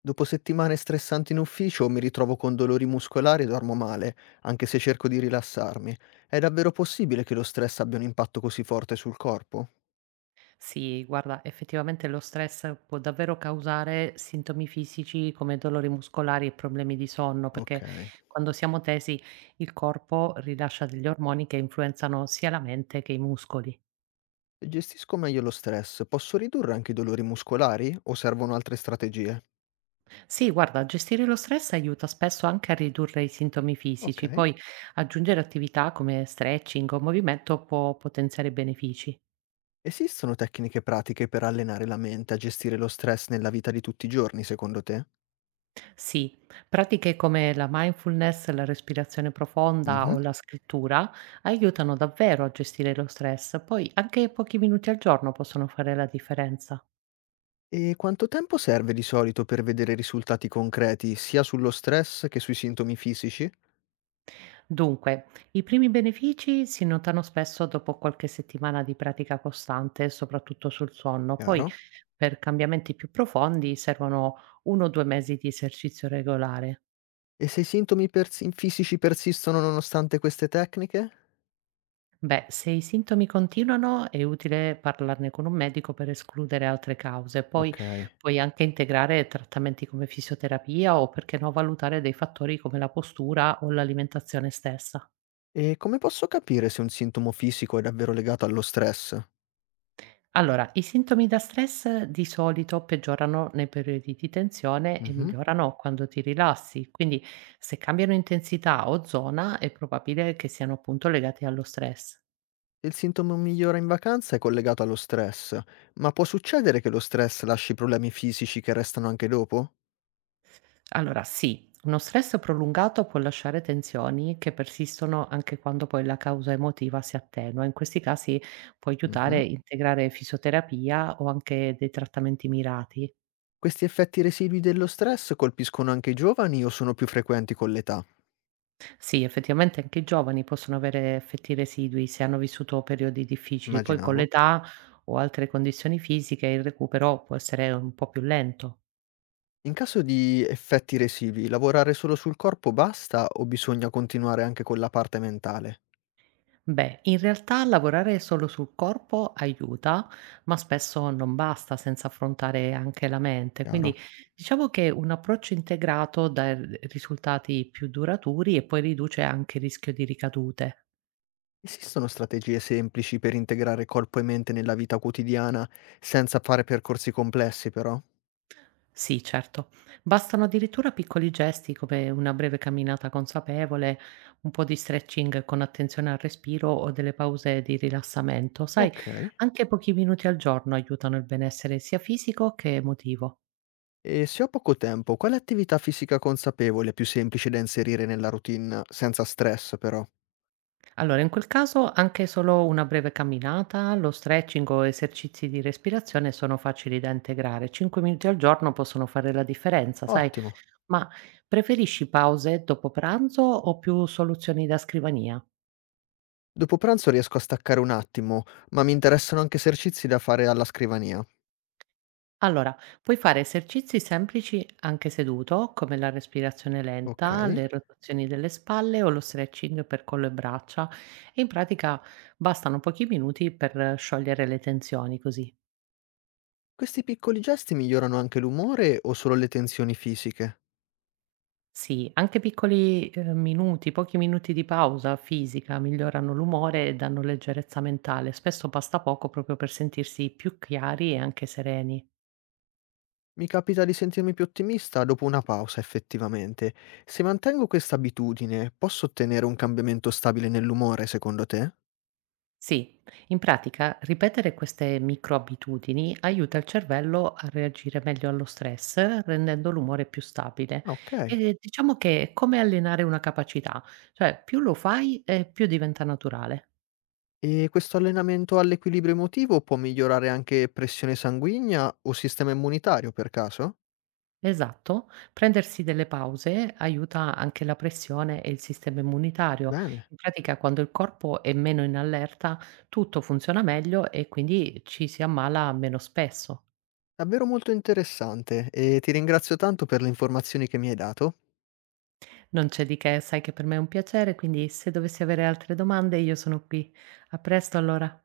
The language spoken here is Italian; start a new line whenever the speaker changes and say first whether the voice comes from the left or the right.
left: Dopo settimane stressanti in ufficio mi ritrovo con dolori muscolari e dormo male, anche se cerco di rilassarmi. È davvero possibile che lo stress abbia un impatto così forte sul corpo?
right: Sì, guarda, effettivamente lo stress può davvero causare sintomi fisici come dolori muscolari e problemi di sonno,
left: Ok.
right: perché quando siamo tesi il corpo rilascia degli ormoni che influenzano sia la mente che i muscoli.
left: Se gestisco meglio lo stress, posso ridurre anche i dolori muscolari o servono altre strategie?
right: Sì, guarda, gestire lo stress aiuta spesso anche a ridurre i sintomi
left: Ok.
right: fisici, poi aggiungere attività come stretching o movimento può potenziare i benefici.
left: Esistono tecniche pratiche per allenare la mente a gestire lo stress nella vita di tutti i giorni, secondo te?
right: Sì, pratiche come la mindfulness, la respirazione profonda
left: Mhm.
right: o la scrittura aiutano davvero a gestire lo stress, poi anche pochi minuti al giorno possono fare la differenza.
left: E quanto tempo serve di solito per vedere risultati concreti sia sullo stress che sui sintomi fisici?
right: Dunque, i primi benefici si notano spesso dopo qualche settimana di pratica costante, soprattutto sul sonno, poi
left: Chiaro?
right: per cambiamenti più profondi servono uno o 2 mesi di esercizio regolare.
left: E se i sintomi persi fisici persistono nonostante queste tecniche?
right: Beh, se i sintomi continuano è utile parlarne con un medico per escludere altre cause. Poi
left: Okay.
right: puoi anche integrare trattamenti come fisioterapia o perché no valutare dei fattori come la postura o l'alimentazione stessa.
left: E come posso capire se un sintomo fisico è davvero legato allo stress?
right: Allora, i sintomi da stress di solito peggiorano nei periodi di tensione e
left: Mh-mh.
right: migliorano quando ti rilassi, quindi se cambiano intensità o zona è probabile che siano appunto legati allo stress.
left: Se il sintomo migliora in vacanza è collegato allo stress, ma può succedere che lo stress lasci problemi fisici che restano anche dopo?
right: Allora sì, uno stress prolungato può lasciare tensioni che persistono anche quando poi la causa emotiva si attenua. In questi casi può aiutare
left: Mh-mh.
right: a integrare fisioterapia o anche dei trattamenti mirati.
left: Questi effetti residui dello stress colpiscono anche i giovani o sono più frequenti con l'età?
right: Sì, effettivamente anche i giovani possono avere effetti residui se hanno vissuto periodi difficili, poi con
left: Immaginavo.
right: l'età o altre condizioni fisiche il recupero può essere un po' più lento.
left: In caso di effetti residui, lavorare solo sul corpo basta o bisogna continuare anche con la parte mentale?
right: Beh, in realtà lavorare solo sul corpo aiuta, ma spesso non basta senza affrontare anche la mente.
left: Chiaro.
right: Quindi diciamo che un approccio integrato dà risultati più duraturi e poi riduce anche il rischio di ricadute.
left: Esistono strategie semplici per integrare corpo e mente nella vita quotidiana senza fare percorsi complessi però?
right: Sì, certo. Bastano addirittura piccoli gesti come una breve camminata consapevole, un po' di stretching con attenzione al respiro o delle pause di rilassamento. Sai,
left: Okay.
right: anche pochi minuti al giorno aiutano il benessere sia fisico che emotivo.
left: E se ho poco tempo, quale attività fisica consapevole è più semplice da inserire nella routine senza stress però?
right: Allora, in quel caso anche solo una breve camminata, lo stretching o esercizi di respirazione sono facili da integrare. 5 minuti al giorno possono fare la differenza, sai?
left: Ottimo.
right: Ma preferisci pause dopo pranzo o più soluzioni da scrivania?
left: Dopo pranzo riesco a staccare un attimo, ma mi interessano anche esercizi da fare alla scrivania.
right: Allora, puoi fare esercizi semplici anche seduto, come la respirazione lenta,
left: Okay.
right: le rotazioni delle spalle o lo stretching per collo e braccia. E in pratica bastano pochi minuti per sciogliere le tensioni così.
left: Questi piccoli gesti migliorano anche l'umore o solo le tensioni fisiche?
right: Sì, anche pochi minuti di pausa fisica migliorano l'umore e danno leggerezza mentale. Spesso basta poco proprio per sentirsi più chiari e anche sereni.
left: Mi capita di sentirmi più ottimista dopo una pausa, effettivamente. Se mantengo questa abitudine, posso ottenere un cambiamento stabile nell'umore, secondo te?
right: Sì, in pratica ripetere queste microabitudini aiuta il cervello a reagire meglio allo stress, rendendo l'umore più stabile.
left: Ah, ok.
right: E diciamo che è come allenare una capacità, cioè più lo fai e più diventa naturale.
left: E questo allenamento all'equilibrio emotivo può migliorare anche pressione sanguigna o sistema immunitario, per caso?
right: Esatto, prendersi delle pause aiuta anche la pressione e il sistema immunitario.
left: Bene.
right: In pratica, quando il corpo è meno in allerta, tutto funziona meglio e quindi ci si ammala meno spesso.
left: Davvero molto interessante e ti ringrazio tanto per le informazioni che mi hai dato.
right: Non c'è di che, sai che per me è un piacere, quindi se dovessi avere altre domande io sono qui. A presto allora.